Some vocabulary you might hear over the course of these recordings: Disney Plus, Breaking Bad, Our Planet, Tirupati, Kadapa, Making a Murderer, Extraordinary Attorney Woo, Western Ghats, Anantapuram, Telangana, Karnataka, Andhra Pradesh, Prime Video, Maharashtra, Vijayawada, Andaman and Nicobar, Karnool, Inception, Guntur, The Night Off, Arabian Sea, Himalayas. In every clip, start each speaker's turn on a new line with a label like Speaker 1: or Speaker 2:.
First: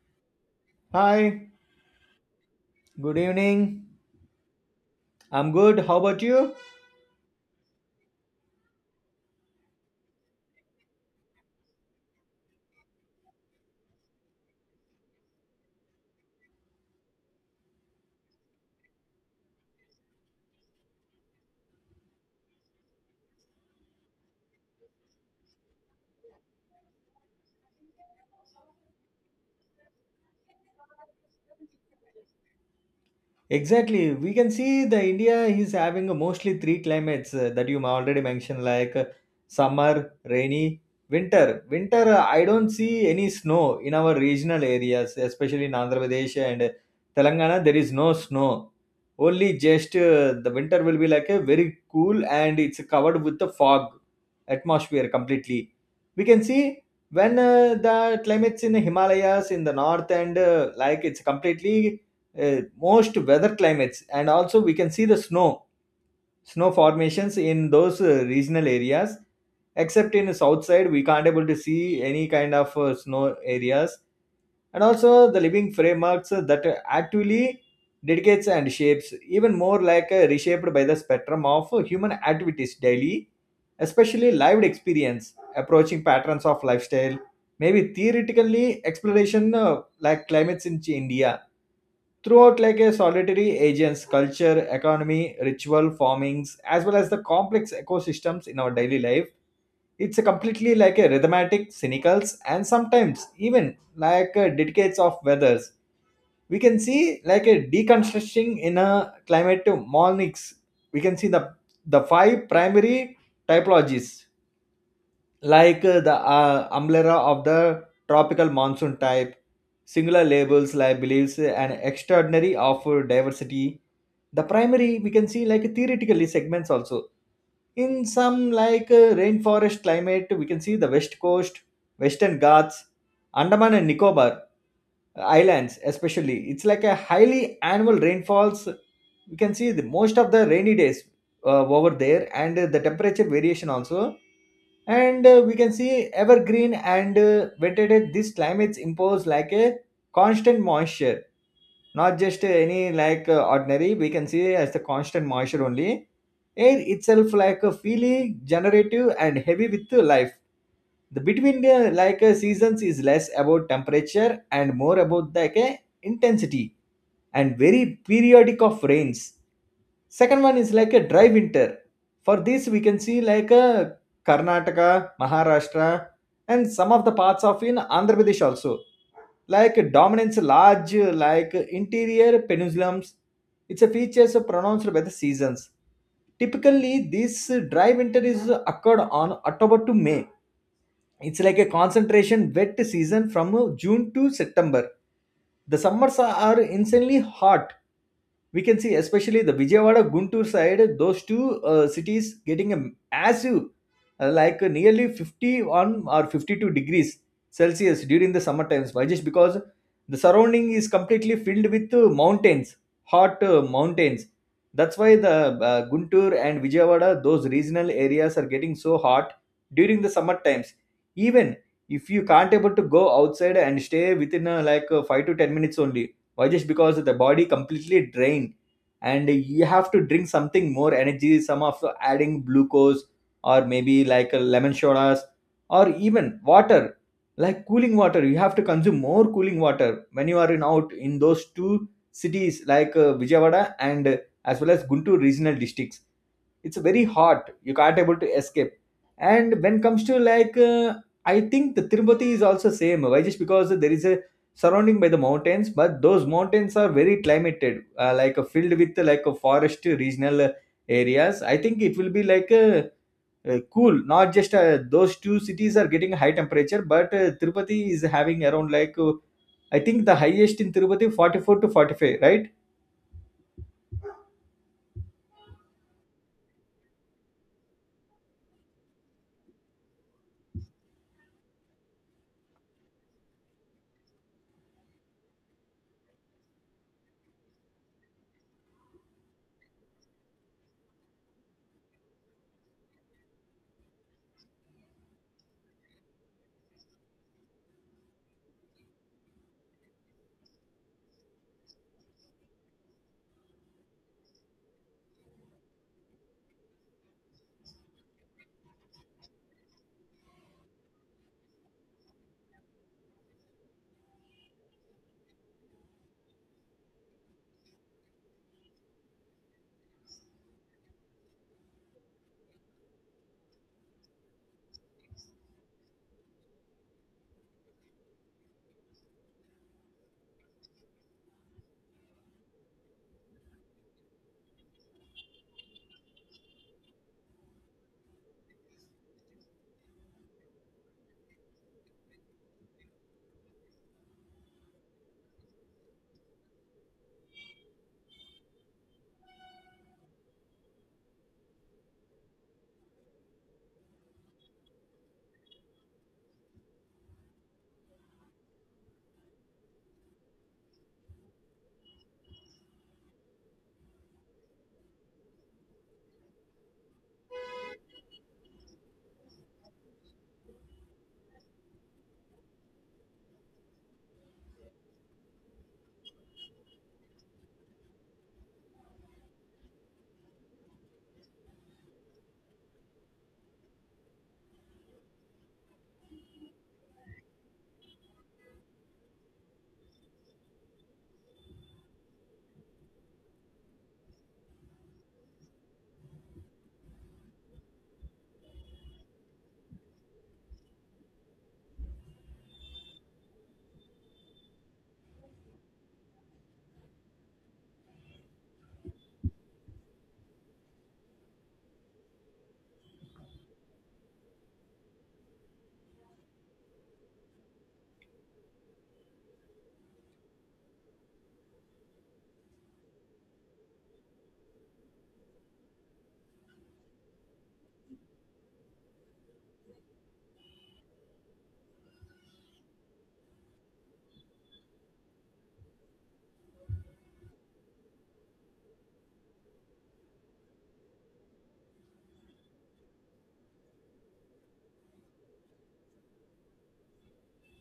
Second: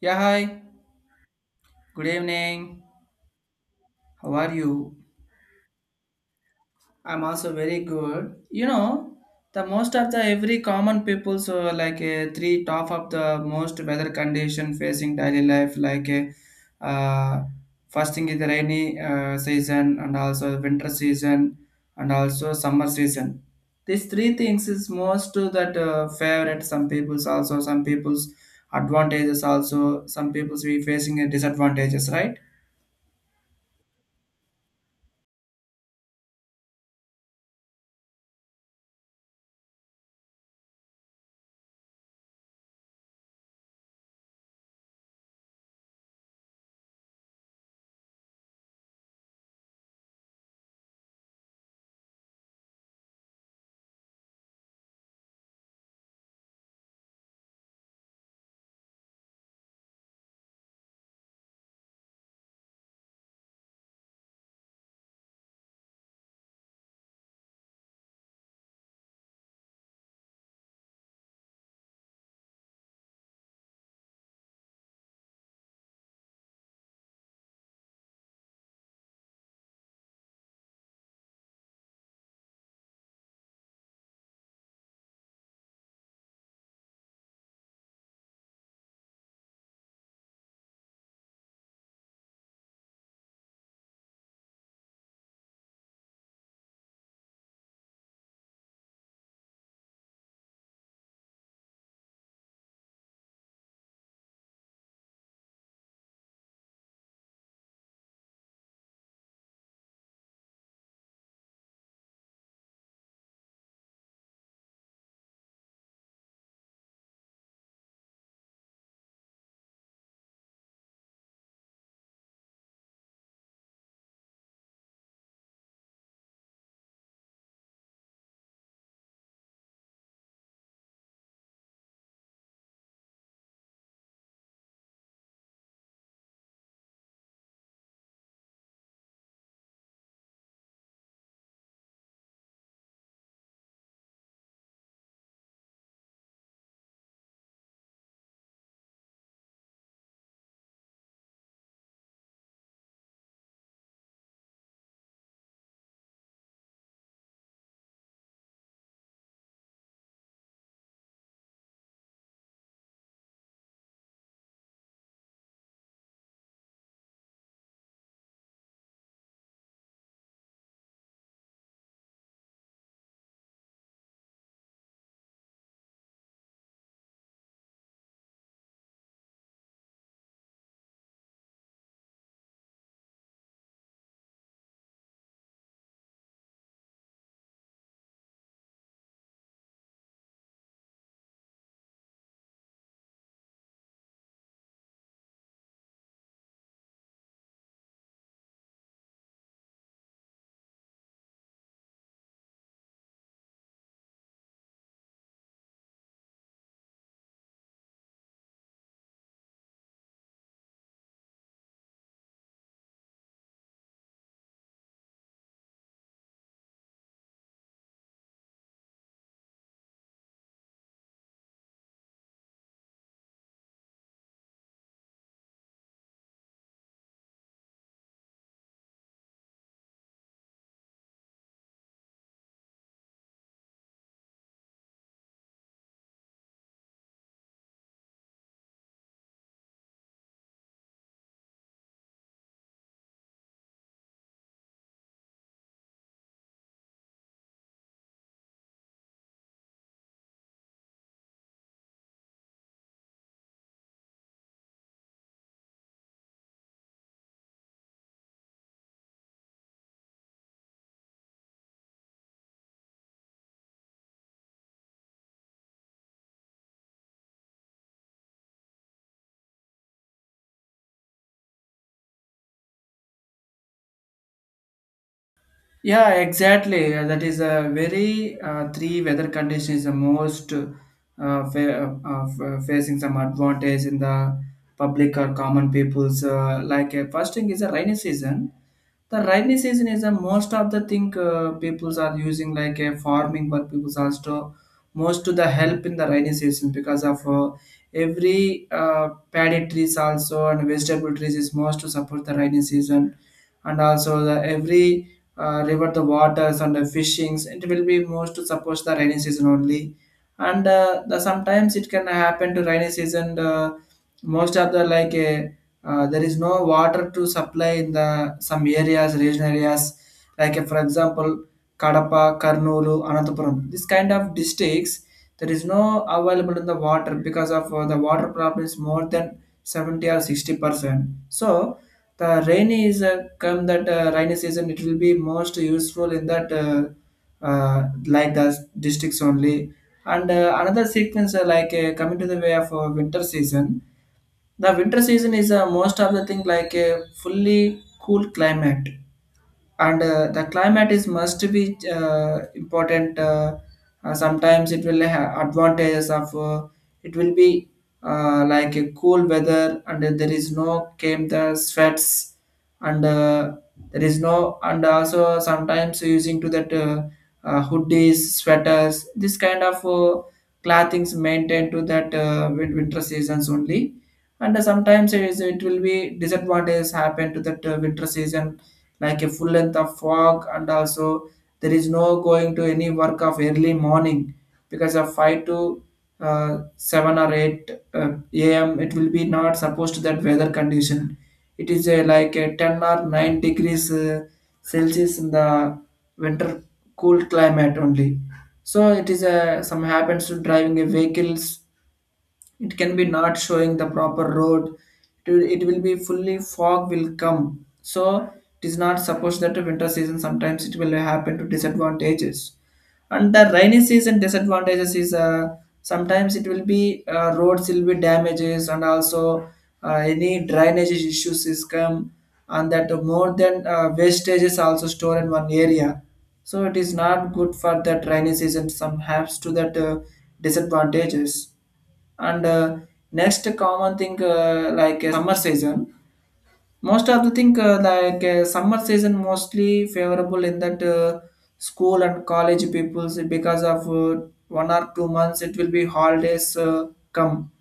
Speaker 1: Yeah, hi.
Speaker 2: Hi,
Speaker 1: Good evening.
Speaker 2: good evening.
Speaker 1: How are you?
Speaker 2: I'm good. How about you?
Speaker 1: I'm also very good. You know, the most of the every common people so like three top of the most weather condition facing daily life like first thing is the rainy season and also winter season and also summer season. These three things is most to that favorite some people's also some people's advantages also some people's we facing a disadvantages, right?
Speaker 2: Exactly. We can see the India is having a mostly three climates that you already mentioned, like summer, rainy, winter. Winter, I don't see any snow in our regional areas, especially in Andhra Pradesh and Telangana. There is no snow. Only just the winter will be like a very cool and it's covered with the fog atmosphere completely. We can see when the climates in the Himalayas in the north and like it's completely most weather climates, and also we can see the snow formations in those regional areas, except in the south side we can't able to see any kind of snow areas. And also the living frameworks that actually dedicates and shapes even more, like reshaped by the spectrum of human activities daily, especially lived experience approaching patterns of lifestyle, maybe theoretically exploration like climates in India, throughout like a solitary agents culture economy ritual formings as well as the complex ecosystems in our daily life. It's a completely like a rhythmatic cynicals, and sometimes even like a decades of weathers we can see like a deconstructing in a climate monics. We can see the five primary typologies, like the umbrella of the tropical monsoon type, singular labels like believes an extraordinary of diversity. The primary we can see like theoretically segments also in some, like rainforest climate we can see the west coast, western Ghats, Andaman and Nicobar islands, especially it's like a highly annual rainfalls. We can see the most of the rainy days over there, and the temperature variation also. And we can see evergreen and vegetated these climates impose like a constant moisture, not just any like ordinary, we can see as the constant moisture only. Air itself like a feeling generative and heavy with life. The between the like seasons is less about temperature and more about like a intensity and very periodic of rains. Second one is like a dry winter. For this we can see like a Karnataka, Maharashtra, and some of the parts of in Andhra Pradesh also, like dominates large, like interior peninsulums. It's a features pronounced by the seasons. Typically this dry winter is occurred on October to May. It's like a concentration wet season from June to September. The summers are insanely hot. We can see especially the Vijayawada Guntur side, those two cities getting a massive nearly 51 or 52 degrees Celsius during the summer times. Why? Just because the surrounding is completely filled with mountains, hot mountains. That's why the Guntur and Vijayawada, those regional areas are getting so hot during the summer times. Even if you can't able to go outside and stay within 5 to 10 minutes only. Why? Just because the body completely drained, and you have to drink something more energy, some of the adding glucose, or maybe like lemon sodas, or even water, like cooling water. You have to consume more cooling water when you are in out in those two cities, like Vijayawada and as well as Guntur regional districts. It's very hot, you can't able to escape. And when comes to like uh, I think the Tirupati is also same. Why? Just because there is a surrounding by the mountains, but those mountains are very climated, like filled with like a forest regional areas. I think it will be like cool. Not just those two cities are getting high temperature, but Tirupati is having around, like I think the highest in Tirupati 44 to 45, right?
Speaker 1: Yeah, exactly. That is a very three weather condition is the most facing some advantage in the public or common people's. First thing is a rainy season. The rainy season is the most of the thing peoples are using like a farming, but peoples also most to the help in the rainy season because of every paddy trees also and vegetable trees is most to support the rainy season, and also the every river the waters and the fishings, it will be most to support the rainy season only. And the sometimes it can happen to rainy season, most of the like a there is no water to supply in the some areas regional areas, like for example Kadapa, Karnool, Anantapuram. This kind of districts there is no available in the water because of the water problem is more than 70 or 60%. So the rainy is come that rainy season, it will be most useful in that like the districts only. And another sequence coming to the way of winter season. The winter season is most of the thing like a fully cool climate, and the climate is must be important. Sometimes it will have advantages of it will be like a cool weather, and then there is no came the sweats. And there is no, and also sometimes using to that hoodies, sweaters, this kind of clothings maintained to that winter seasons only. And sometimes it will be disadvantages happen to that winter season, like a full length of fog, and also there is no going to any work of early morning because of 5 to 7 or 8 am it will be not supposed to that weather condition. It is a, like a 10 or 9 degrees celsius in the winter cool climate only. So it is a some happens to driving a vehicles. It can be not showing the proper road. It will be fully fog will come. So it is not supposed that the winter season, sometimes it will happen to disadvantages. And the rainy season disadvantages is sometimes it will be roads will be damages, and also any drainage issues is come, and that more than wastages also store in one area. So it is not good for that rainy season, some has to that disadvantages. And next common thing, summer season, most of the thing summer season mostly favorable in that school and college peoples because of one or two months it will be holidays come.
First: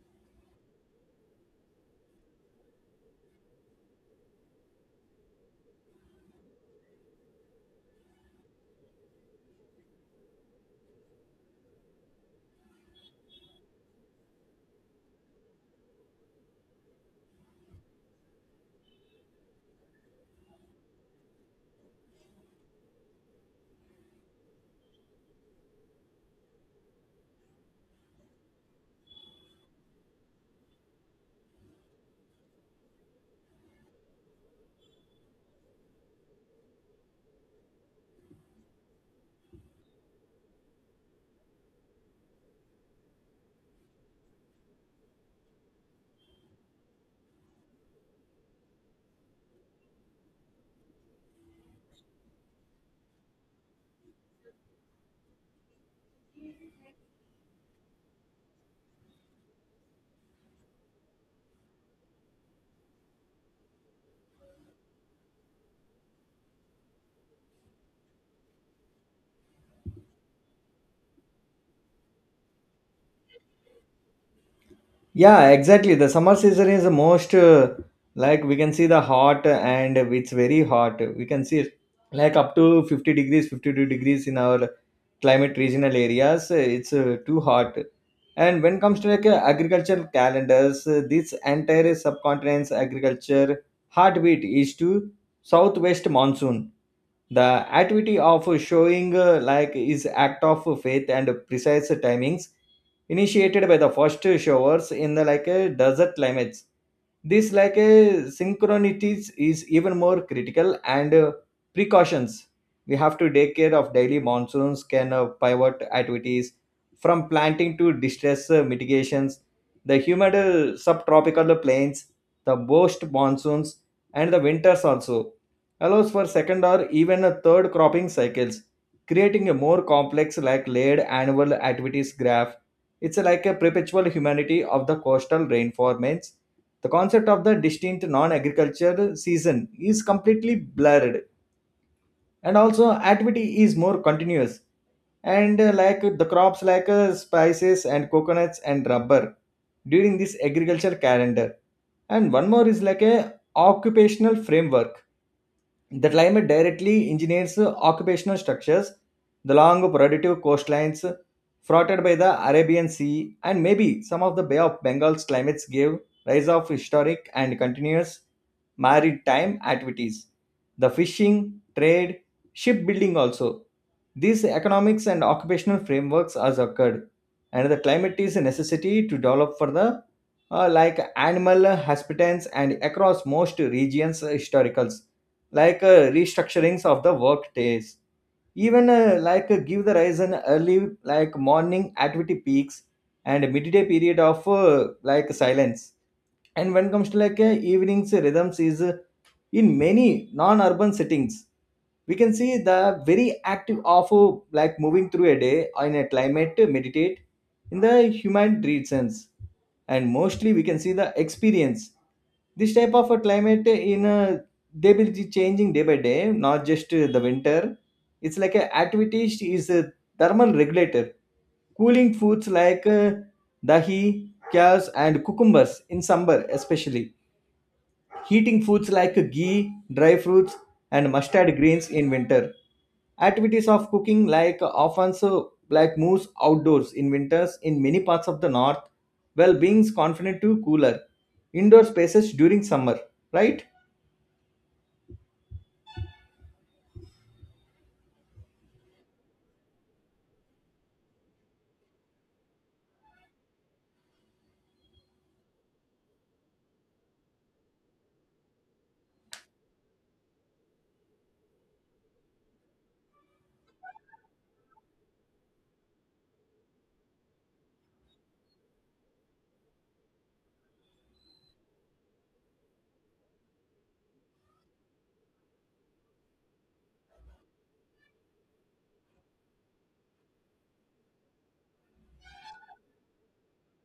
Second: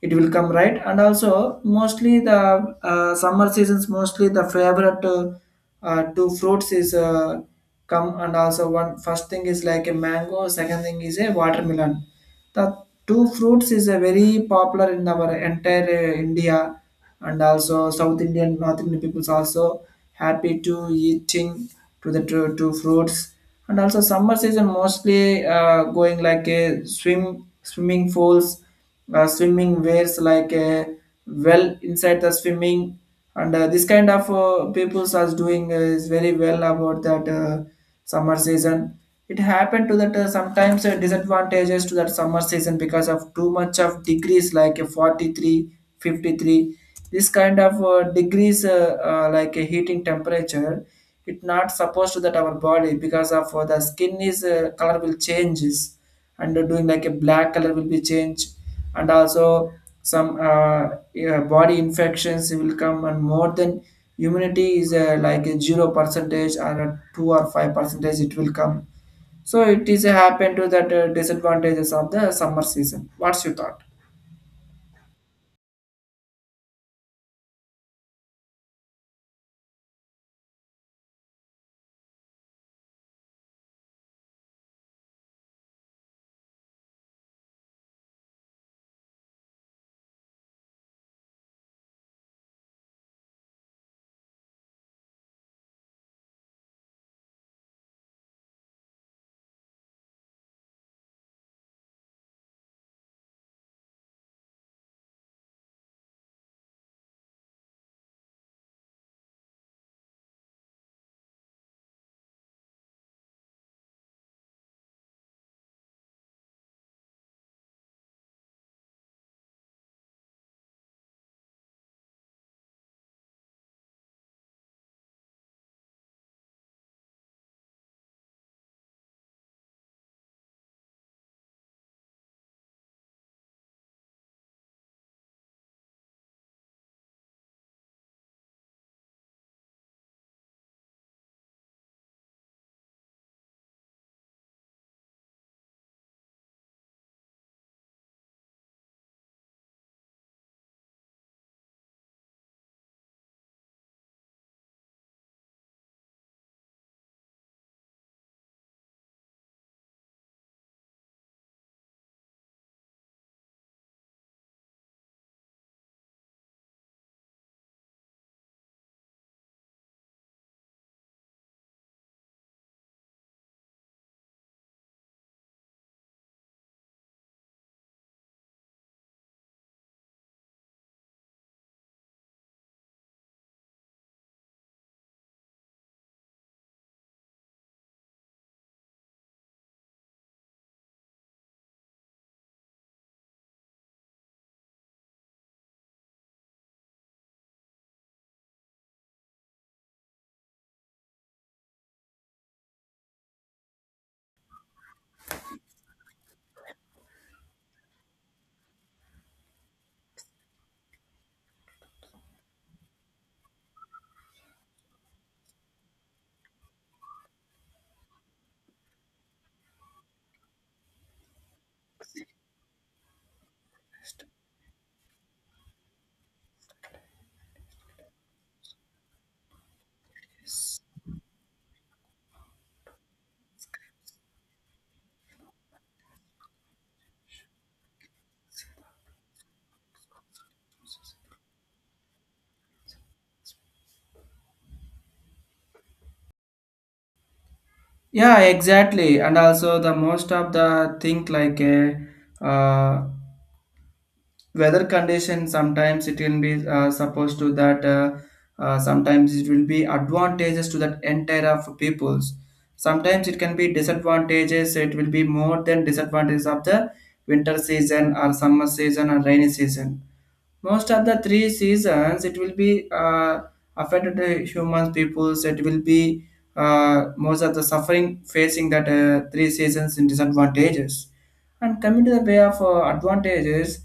Speaker 1: It will come, right? And also mostly the summer seasons mostly the favorite two fruits is come. And also one first thing is like a mango, second thing is a watermelon. The two fruits is a very popular in our entire india. And also south indian, north indian peoples also happy to eating to the two fruits. And also summer season mostly going like a swimming pools, swimming wears, like a well inside the swimming. And this kind of people are doing is very well about that summer season. It happened to that sometimes disadvantages to that summer season because of too much of degrees like 43, 53. This kind of degrees like a heating temperature. It not supposed to that our body because of the skin is color will changes, and doing like a black color will be changed. And also some yeah, body infections will come, and more than immunity is like a zero percentage or a two or five percentage, it will come. So it is happen to that disadvantages of the summer season. What's your thought?
Speaker 2: Yeah, exactly. The summer season is the most, like we can see the hot and it's very hot. We can see it like up to 50 degrees, 52 degrees in our climate regional areas. It's too hot. And when it comes to like agricultural calendars, this entire subcontinent's agriculture heartbeat is to southwest monsoon. The activity of showing like is act of faith and precise timings, initiated by the first showers in the like a desert climates. This like a synchronities is even more critical, and precautions we have to take care of daily monsoons can pivot activities from planting to distress mitigations. The humid subtropical plains, the worst monsoons and the winters also allows for second or even a third cropping cycles, creating a more complex like layered annual activities graph. It's like a perpetual humanity of the coastal rainforests. The concept of the distinct non-agriculture season is completely blurred, and also activity is more continuous. And like the crops like spices and coconuts and rubber during this agriculture calendar. And one more is like a occupational framework. The climate directly engineers occupational structures. The long productive coastlines fronted by the Arabian Sea, and maybe some of the Bay of Bengal's climates gave rise of historic and continuous maritime activities. The fishing, trade, shipbuilding also. These economics and occupational frameworks has occurred, and the climate is a necessity to develop for the like animal hospitants. And across most regions historicals, like restructurings of the work days, even like give the rise an early like morning activity peaks, and midday period of like silence. And when it comes to like evenings rhythms is in many non-urban settings, we can see the very active of like moving through a day in a climate to meditate in the human reasons. And mostly we can see the experience this type of a climate in a they will be changing day by day, not just the winter. It's like a activity is a thermal regulator. Cooling foods like dahi cows and cucumbers in summer especially, heating foods like ghee, dry fruits, and mustard greens in winter. Activities of cooking like often so like moose outdoors in winters in many parts of the north, while being confined to cooler indoor spaces during summer, right?
Speaker 1: Yeah, exactly. And also the most of the thing like a uh, weather condition, sometimes it will be supposed to that sometimes it will be advantages to that entire of peoples. Sometimes it can be disadvantages, it will be more than disadvantages of the winter season or summer season or rainy season. Most of the three seasons, it will be affected the human peoples. It will be most of the suffering facing that three seasons in disadvantages. And coming to the way of advantages,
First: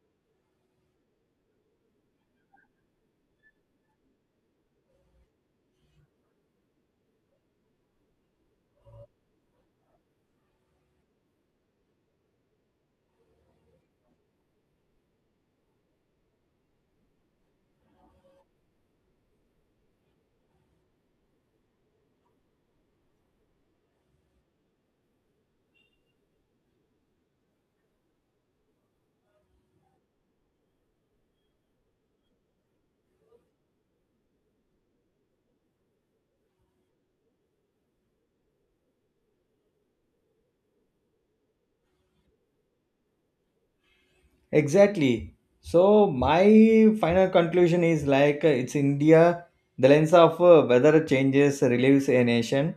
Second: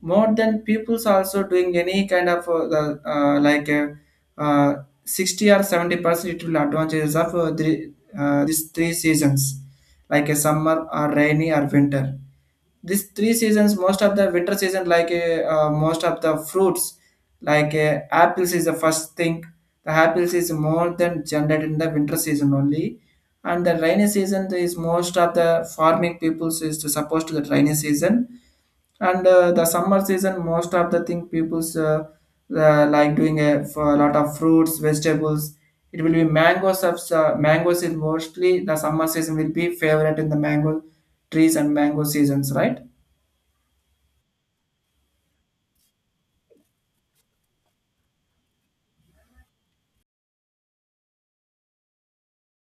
Speaker 1: more than people's also doing any kind of the, like 60 or 70%, it will advantages of these three seasons, like a summer or rainy or winter. This three seasons, most of the winter season, like most of the fruits, like apples is the first thing. The apples is more than generated in the winter season only, and the rainy season is most of the farming peoples is to supposed to the rainy season. And the summer season, most of the thing peoples like doing a for a lot of fruits, vegetables. It will be mangoes of mangoes is mostly the summer season will be favorite in the mango trees and mango seasons, right?
Speaker 2: Exactly. So my final conclusion is like it's India. The lens of weather changes relieves a nation,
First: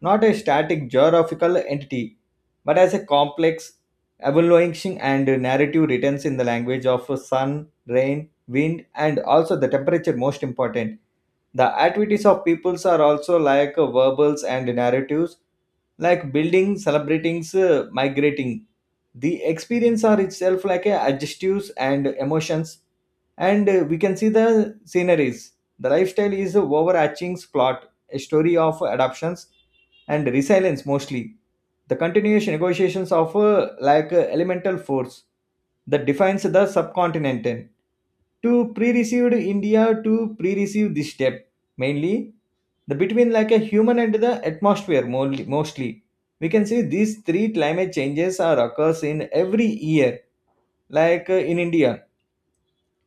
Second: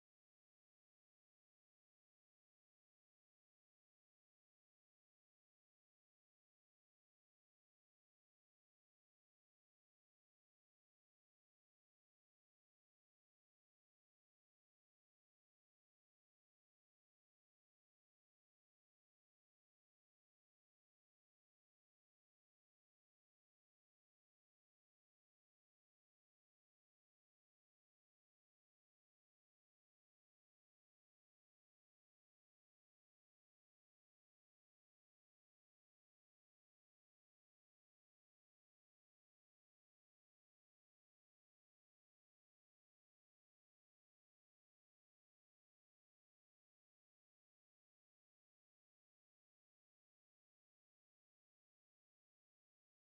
Speaker 2: not a static geographical entity, but as a complex, evolution and narrative written in the language of sun, rain, wind, and also the temperature most important. The activities of peoples are also like verbals and narratives, like building, celebrating, migrating. The experience are itself like a adjectives and emotions, and we can see the sceneries. The lifestyle is a overarching plot, a story of adoptions and resilience mostly. The continuous negotiations of like elemental force that defines the subcontinent to pre-received India, to pre-receive this step. Mainly the between like a human and the atmosphere mostly we can see these three climate changes are occurs in every year, like in India.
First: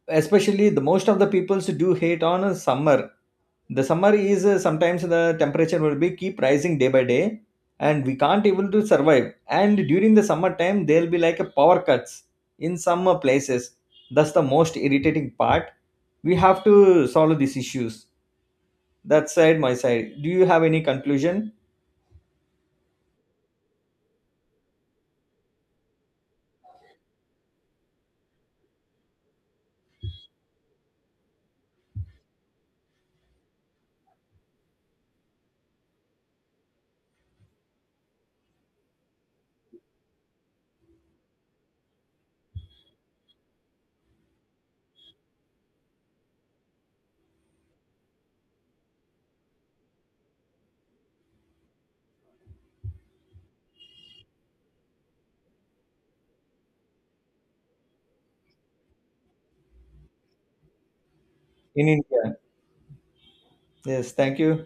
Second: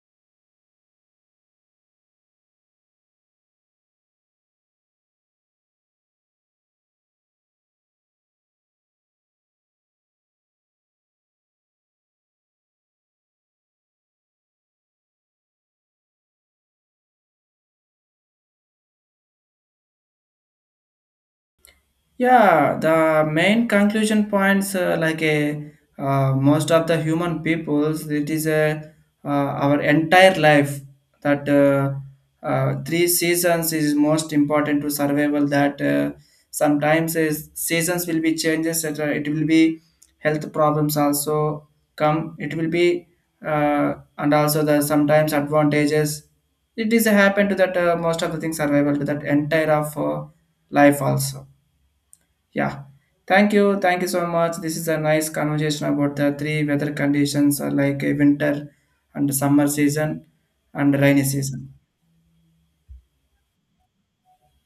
Speaker 2: Especially the most of the peoples do hate on summer. The summer is sometimes the temperature will be keep rising day by day, and we can't able to survive. And during the summer time there'll be like a power cuts in some places. That's the most irritating part. We have to solve these issues. That side, my side, do you have any conclusion
Speaker 1: Yeah, the main conclusion points like a most of the human peoples, it is a our entire life that three seasons is most important to survival. That sometimes is seasons will be changes. That, it will be health problems also come. It will be and also the sometimes advantages. It is happen to that most of the things survival to that entire of life also. Yeah. Thank you. Thank you so much. This is a nice conversation about the three weather conditions, winter and summer season and rainy season.
Speaker 2: in India? Yes, thank you.